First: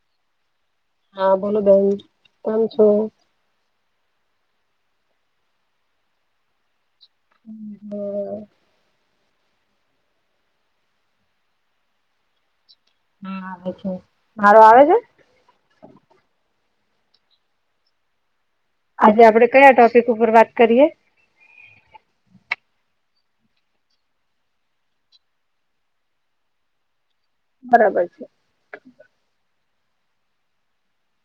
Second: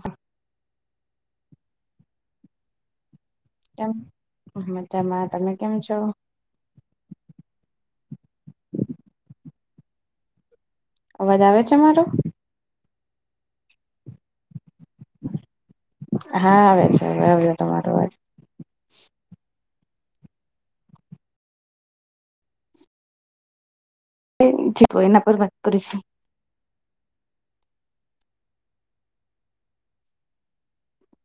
હમ હા બોલો બેન કેમ છો. [inaudible] મજામાં તમે કેમ છો હ હમ બરોબર અવાજ આવે છે મારો હા આવે છે, મારો આવે છે હા આવે છે આવ્યો તમારો અવાજ આજે આપણે કયા ટોપિક ઉપર વાત કરીએ જે ઠીક હોય એના પર વાત કરીશું. બરાબર છે.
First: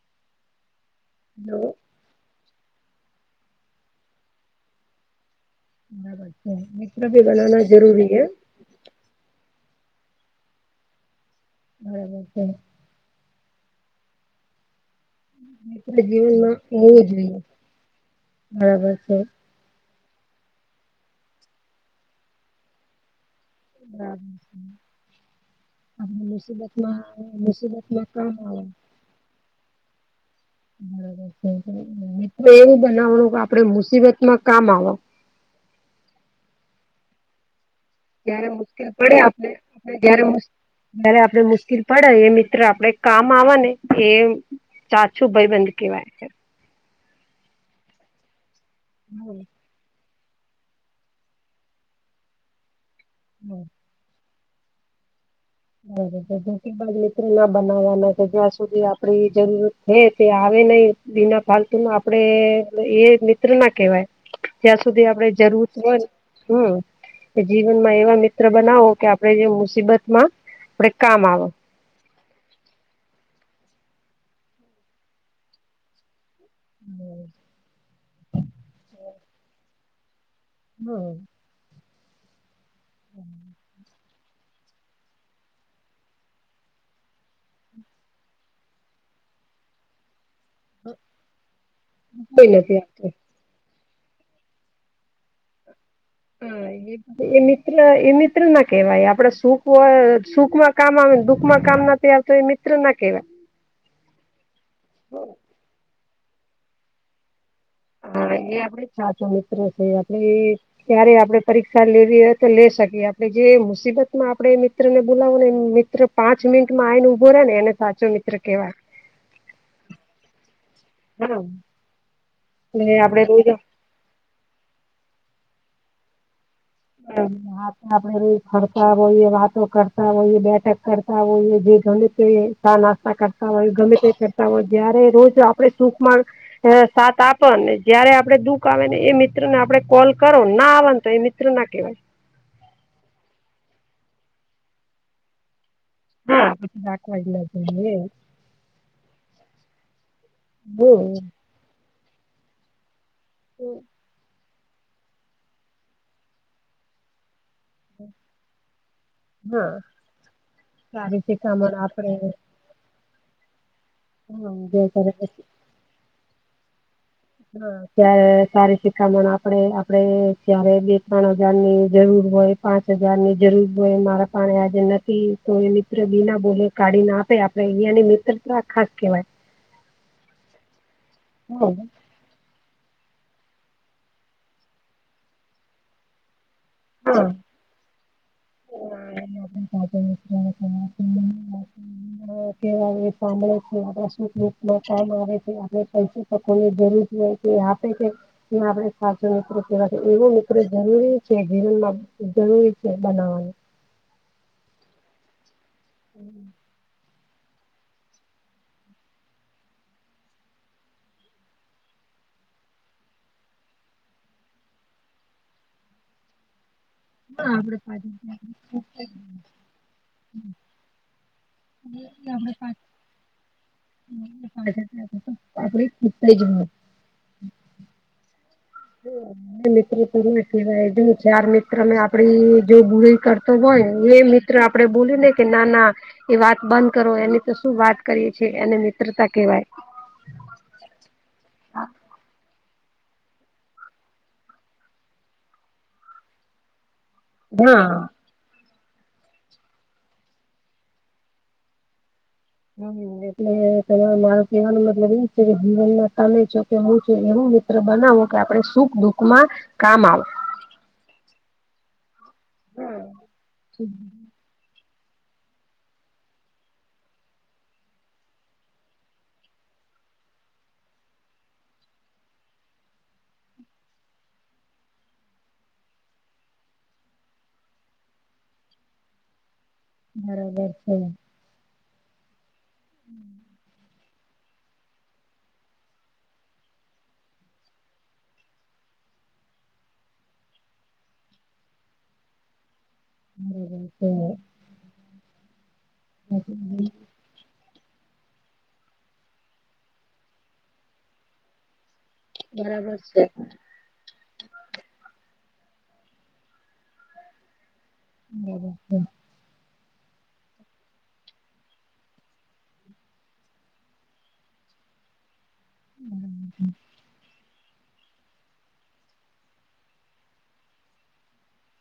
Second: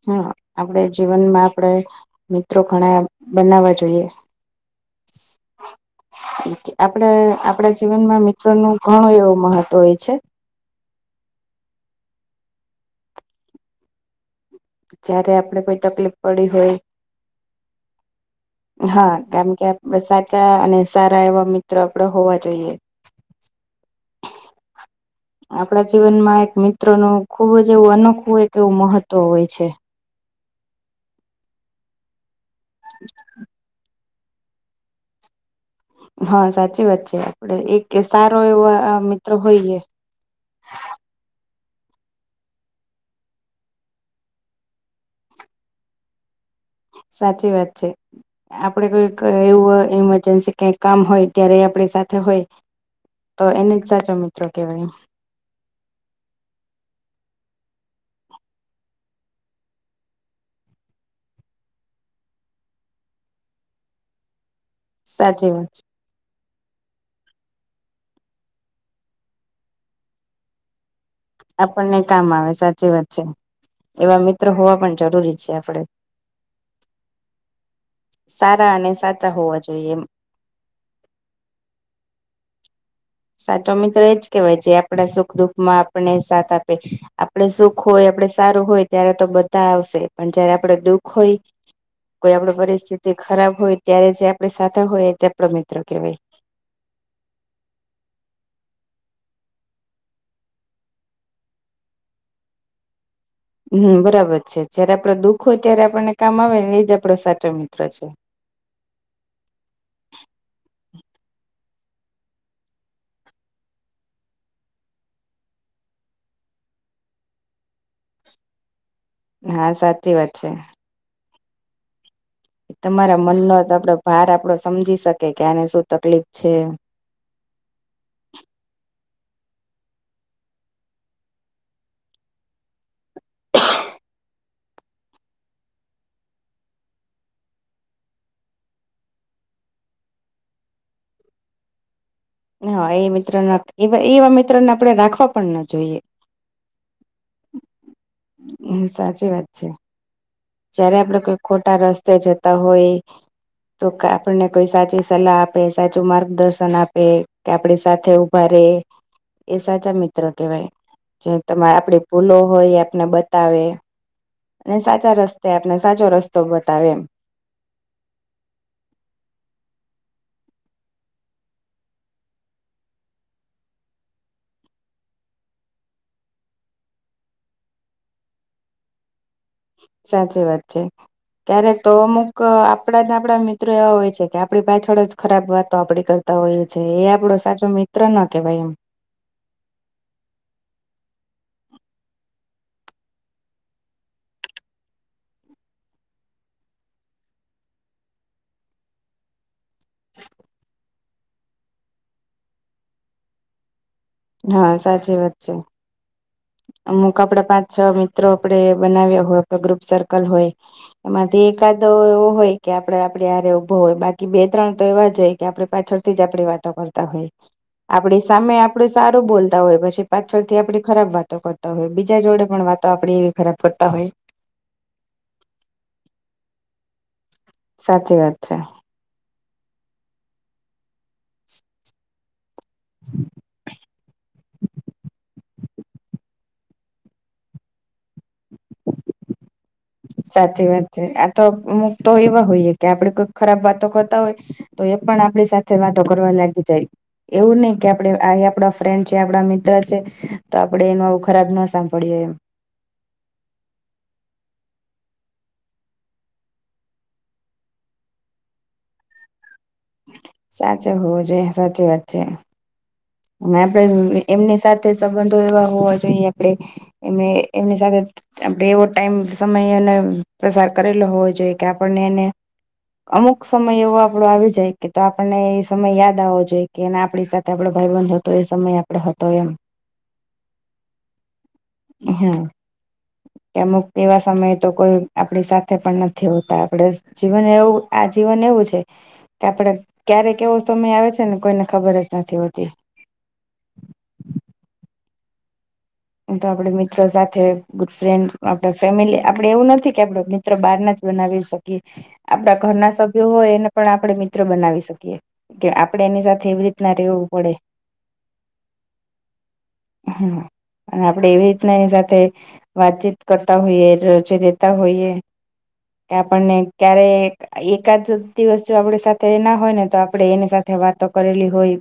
હા આપણે જીવનમાં ઘણા મિત્રો બનાવવા જોઈએ. બરાબર છે મિત્ર ભી બનાના આપણા જરૂરી હે જીવનમાં મિત્રો નું ઘણું એવું મહત્વ હોય છે. બરાબર છે. જયારે આપડે કોઈ મિત્ર તકલીફ પડી જીવનમાં હોય. હોવું જોઈએ બરાબર હા, છે કેમ કે સાચા અને સારા એવા મિત્રો આપડે હોવા જોઈએ. બરાબર. આપડા આપણે જીવનમાં એક મિત્ર મુસીબતમાં નું ખુબ જ એવું મુસીબતમાં કામ અનોખું એક આવે એવું મહત્વ હોય છે. બબર મિત્રો એવું બનાવણું કે, આપડે મુસીબત માં કામ આવે. હા, સાચી વાત છે, આપડે એક સારો જયારે એવો મુશ્કેલ પડે મિત્ર આપણે હોઈએ. આપણે જયારે જયારે આપણે મુશ્કેલ પડે, એ મિત્ર આપડે કામ આવવા ને એ. સાચું ભાઈબંધ કેવાય છે. સાચી છે, કોઈક હમ એવું એ કેમ કે કામ હોય ત્યારે આપણી સાથે હોય તો, હમ એને જ સાચો મિત્રો કેવાય એમ. હ [unintelligible] મિત્રો ના બનાવવાના છે, જ્યાં સુધી આપડી જરૂરત છે, તે આવે નહી. બના ફાલતુ નું આપડે એ મિત્ર ના કહેવાય. ત્યાં સુધી આપડે સાચી જરૂર વાત હોય. હમ, એ જીવનમાં એવા મિત્ર બનાવો કે, આપડે જે મુસીબતમાં આપડે કામ આવે. આપણને કામ આવે સાચી વાત છે. એવા મિત્રો હોવા પણ જરૂરી છે, આપડે હમ. સારા અને સાચા હોવા જોઈએ એમ. હમ. હમ. સાચો મિત્ર એજ કેવાય, જે આપડા સુખ દુઃખમાં આપણે સાથ આપે. આપણે સુખ હોય, આપડે સારું હોય, ત્યારે તો બધા આવશે પણ જયારે આપડે દુઃખ હોય, કોઈ આપડે નથી આપતું પરિસ્થિતિ ખરાબ હોય, ત્યારે જે આપડી સાથે હોય, એ જ આપડો મિત્ર કેવાય. હા એ એ મિત્ર એ મિત્ર ના કેવાય, આપડે સુખ સુખમાં કામ આવે, દુખમાં કામ ન તો એ મિત્ર ના કેવાય. હમ, બરાબર છે, જયારે આપડે દુઃખ હોય ત્, યારે આપણને કામ આવે ને, એ જ આપડો સાચો મિત્ર છે. હા, એ આપડે સાચો મિત્ર છે, આપડે એ ક્યારે આપડે પરીક્ષા લેવી હોય તો લે શકીએ, આપડે જે મુસીબતમાં આપડે મિત્ર ને બોલાવો ને. મિત્ર પાંચ મિનિટમાં આઇન ઉભો રેને, એને સાચો મિત્ર કેવાય. હા, સાચી વાત છે. હમ. તમારા મનનો જ આપડો ભાર આપડો સમજી શકે કે, આને શું તકલીફ છે. હમ. હા, આપણે રોજ ફરતા હોઈએ, વાતો કરતા હોઈએ, બેઠક કરતા હોઈએ જે ચા-નાસ્તા કરતા હોય, ગમે તે કરતા હોય, જયારે રોજ આપણે સુખમાં હ, સાત આપને જયારે આપડે દુઃખ આવે ને, એ મિત્ર ને આપડે કોલ કરો ને, આવને તો એ મિત્ર ના કેવાય. હા, એ મિત્ર એવા મિત્રોને આપણે રાખવા પણ ના જોઈએ. હા, રાખવા જેવા. હમ સાચી વાત છે. જયારે આપડે કોઈ ખોટા રસ્તે જતા હોય તો, આપણને કોઈ સાચી સલાહ આપે, સાચું માર્ગદર્શન આપે કે, આપડી સાથે ઉભા રે. એ હા સાચા મિત્ર કેવાય, સારી જે શિખામણ તમારે આપડી આપડે ભૂલો હોય એ, આપને બતાવે. હમ અને જે સાચા કરે રાસ્તે આપણે સાચો રસ્તો બતાવે એમ. [inaudible] ત્યારે સારી શિખામણ આપડે આપડે જયારે બે ત્રણ-હજારની જરૂર હોય પાંચ હજારની જરૂર હોય અન મારા પાણે આજે નથી તો એ મિત્ર [unintelligible] બોલે કાઢી ન આપે આપડે એની મિત્રતા ખાસ કેહવાય સાચી વાત છે. હા, ક્યારેક તો અમુક ક આપડા ને આપડા મિત્રો એવા હોય છે કે આપણી પાછળ જ ખરાબ વાતો આપડી કરતા હોઈએ. છે, એ આપડો સાચો મિત્ર ન કેવાય એમ. [inaudible] [unintelligible] સાંભળે છે આપડા સુખ દુઃખમાં કામ આવે છે આપણે [unintelligible] જરૂર હોય તે આપે છે. આપડે સાચો મિત્ર કેવાશે. એવો મિત્ર જરૂરી છે જીવનમાં જરૂરી છે બનાવાનું હા, સાચી વાત છે. [inaudible] અમુક આપડા પાંચ-છ મિત્રો આપડે બનાવ્યા હોય આપડા ગ્રુપ સર્કલ હોય એમાંથી એક આદો એવો હોય કે આપડે આપડી હારે ઊભો હોય બાકી બે-ત્રણ તો એવા જ હોય કે આપડે પાછળ થીજ આપડી વાતો કર હોય હા, આપણે આપડી સામે આપડુ સારું બોલતા હોય પછી પાછળથી આપડી ખરાબ વાત કરતા હોય બીજા જોડે આપણે પણ પાછળ વાતો આપણી ખરાબ કરતા હોય. [unintelligible] સાચી વાત છે. [unintelligible] ચાર મિત્ર મે આપડી જો એ બુરાઈ કરતો હોય એ મિત્ર આપડે બોલે ને કે ના ના એ વાત બંધ કરો એની તે શું વાત કરી છે એને મિત્રતા કેવાય. સાચી વાત ચે આ તો અમુક તો એવા હોઈએ કે આપડે કઈક ખરાબ વાતો કરતા હોય. તો એ પણ આપડી સાથે વાતો કરવા લાગી જાય એવું નઈ કે હા આપડે આય આપડા ફ્રેન્ડ છે આપણા મિત્ર છે તો આપડે એનુ આવુ ખરાબ ન સાંભળયે એમ હમ એટલે તમાર મારો કેવાનો મતલબ ઇછે જીવનમાં તમે છો કે હું છો એવું મિત્રો બનાવો કે આપણે સુખ દુઃખમાં કામ આવે. સાચે હોવો જોઈએ સાચી વાત છે. અને આપડે એમની સાથે સંબંધો એવા હોવા જોઈએ આપણે એને એમની સાથે આપડે એવો ટાઈમ સમય અને પ્રસાર કરેલો હોવો જોઈએ કે આપણને એને અમુક સમય એવો આપડો આવી જાય કે તો આપણને એ સમય યાદ આવવો જોઈ કે એને આપણી સાથે આપડો ભાઇબંધ હતો એ સમય આપણો હતો એમ બરાબર છે. હ અમુક તેવા સમયે તો કોઈ આપણી સાથે પણ નથી હોતા આપણે જીવન એવું આ જીવન એવું છે કે આપળે ક્યારેક એવો સમય આવે છે ને કોઈને ખબર જ નથી હોતી. [unintelligible] એમતો આપડે મિત્રો સાથે ગુડ ફ્રેન્ડસ આપણે ફેમિલી આપડે એવું નથી કે આપડે મિત્ર બાર નાજ બનાવીશુ આપડા ઘરના છે સભ્યો હોય એને પણ આપણે મિત્રો બનાવી શકીએ કે આપણે એની સાથે એવી રીતના રેવું પડે. બરાબર. હમ. અને આપડે એવી રીતના એની સાથે વાતચીત કરતા હોઈએ રોજે રેતા હોઈએ કે આપણને ક્યારેક એકાદ દિવસ જો આપડી સાથે એ ના હોય ને તો આપડે એની સાથે વાતો કરેલી હોય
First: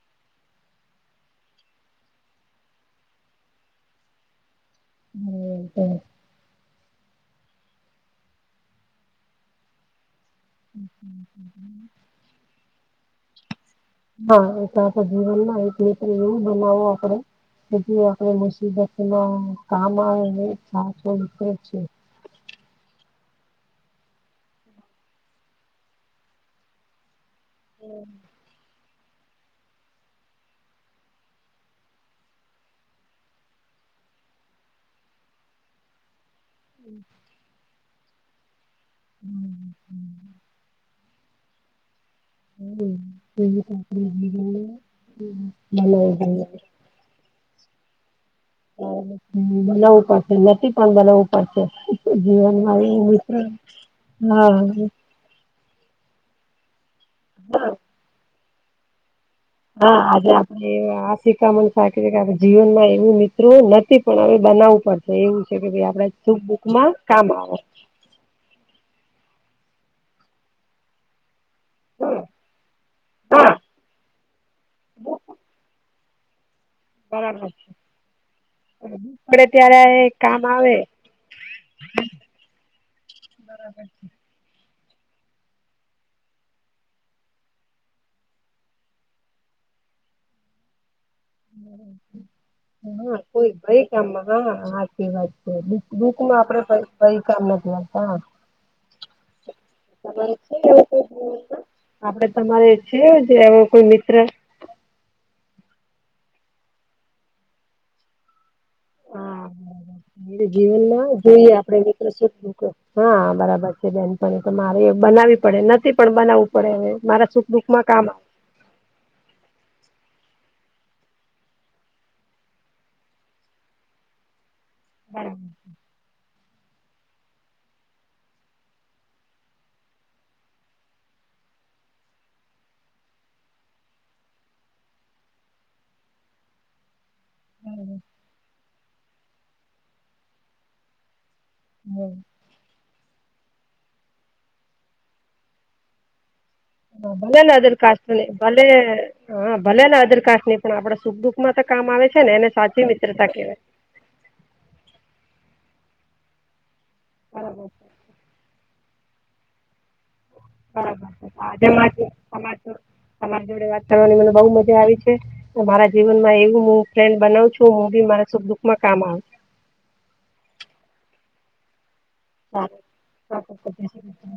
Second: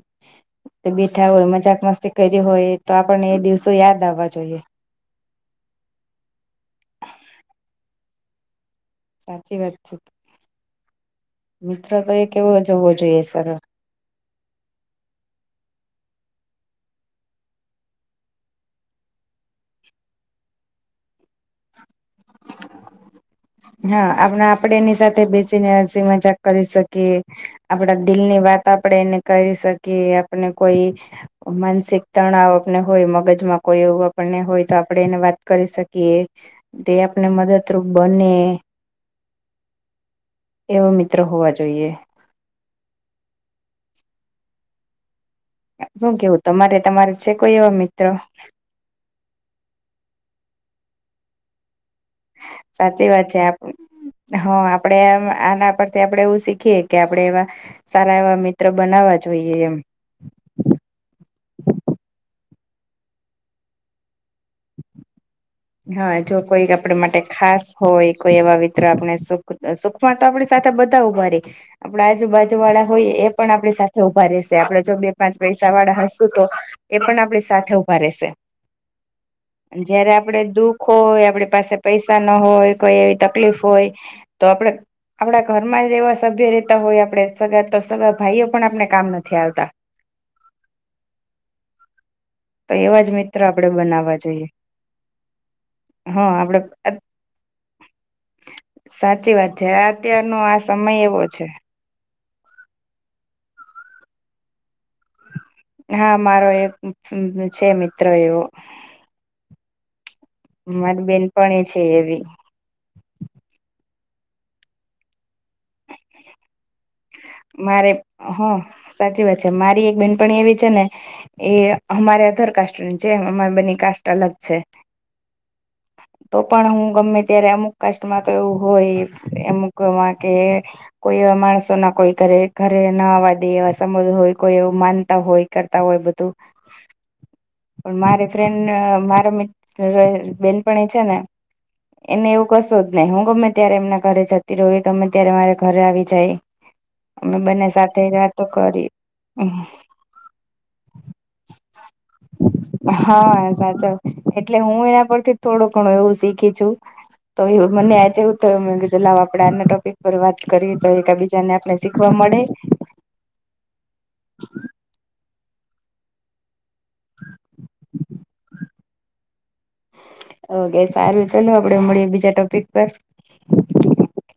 બેઠા હોય મજાક મસ્તી કયરી હોય, તો આપણને એ દિવસો યાદ આવવા જોઈએ. [unintelligible] સાચી વાત છે. મિત્રો તો એક એવો જ હોવો જોઈએ સરળ. [unintelligible] એવું બનાવો આપડે. [unintelligible] મુસીબતમાં કામ આવે ને [unintelligible] હા આપણા આપડે એની સાથે બેસીને હસી મજાક કરી શકીએ આપડા દિલની વાત આપણેે એને કરી શકીએ, આપણને કોઈ માનસિક તણાવ આપને હોય મગજમાં કોઈ એવું આપણને હોય તો આપણે એને વાત કરી શકીએ. તે આપને મદદ રુપ બને હમ, હમ. એવો મિત્ર હોવા જોઈએ. શું કેવું [unintelligible] તમારે તમારે છે કોઈ એવા મિત્ર? બનાવવું પડશે નતી પણ બનાવવું પડશે. જીવનમાં એવી મિત્ર હા હં આપડે આમ આના પરથી આપડે એવું શીખીએે કે આપડે એવા સારા એવા મિત્ર બનાવા જોઈએ. એમ આજે આપણે આ શિખામણ કે આપણે જીવનમાં એવું મિત્ર નથી પણ હવે બનાવું પડ એવું છે કે ભઈ આપડે હા જો સુખ કોઈ દુઃખમાં આપણા માટે કામ આવે. ખાસ હોય કોઈ એવા મિત્ર આપણે સુખ સુખમાં તો આપણી સાથે બધા ઉભા રે આપણા આજુબાજુવાળા હોય એ પણ હા આપણી સાથે ઊભા રહેશે આપડે જો બે પાંચ પૈસાવાળા હશું તો, એ પણ બરાબર આપણી છે. સાથે ઉભા રહેશે, પડે ત્યારે જયારે કામ આપડે આવે દુઃખ હોય આપડી પાસે પૈસા ના હોય, કોઈ એવી તકલીફ હોય તો આપડે આપણા ઘરમાં જ એવા સભ્ય રેતા હોય આપડે સગા તો સગા ભાઈઓ પણ આપણે કામ નથી આવતા. [inaudible] તો એવા હા જ મિત્ર કોઈ આપડે ભાઈ બનાવવા કામમાં જોઈએ હા હાચી વાત છેને દુઃખમાં આપડે [unintelligible] ભઈ કામ નથી લાગતા. સાચી વાત છે અત્યારનો આ સમય એવો છે. આપડે તમારે છે જે એવો કોઈ મિત્ર? હા મારો એક છે મિત્ર એવો. હા, મારી જીવનમાં જોઈએ બેનપણી આપડે છે મિત્ર એવી સુખ દુઃખ હા, બરાબર છે બેન પણ. પરંતુ, મારે બનાવવી પડે નથી પણ બનાવવું પડે અવે. મારે મારે હ સાચી વાત છે. મારી એક બેનપણી એવી છે ને, એ અમારે અધર કાસ્ટની જે અમાર બેની કાસ્ટ અલગ છે. હા, [inaudible] તો પણ હું ગમે ત્યારે અમુક કાસ્ટમાં તો એવું હોય અમુકમાં કે, કોઈ એવા માણસો ના કોઈ કરે ઘરે, ઘરે ના આવા દે, એવા સંબધ હોય, કોઈ એવું માનતા હોય. કરતા હોય બધું. પણ મારી ફ્રેન્ડ ને મારા મિત્ર બેનપણી છે ને હમ એને એવું કશું જ નહી. હું ગમે ત્યારે એમના ઘરે જતી રહું, એ ગમે ત્યારે મારે ઘરે આવી જાય. હ ભલે અમે ન બંને અધર સાથે કાસ્ટ ન વાતો ભલે કરી હા ભલેને અદર કાસની પણ આપડે સુખ-દુખમાં તો કામ આવે છે ને, એને સાચી મિત્રતા હા કેહેવાય. સાચો એટલે હું એના પરથી થોડો ઘણો એવું શીખી છું તો બરાબર એવું છે મને આચ, તો આપે આના ટોપિક પર વાત કરીએ તો એક બરાબર છે બીજાને આજે આપણે મારી શીખવા મળે. તમારી જોડે તમારી જોડે વાત કરવાની મને બહુ મજા આવી છે મારા જીવન માં એવું હું, ફ્રેન્ડ બનાવ છું હું બી મારા સુખ દુઃખમાં કામ આવ, ઓકે સારું ચાલ આપડે મળીએ બીજા ટોપિક સારું પર, સારું, જય શ્રી કૃષ્ણ.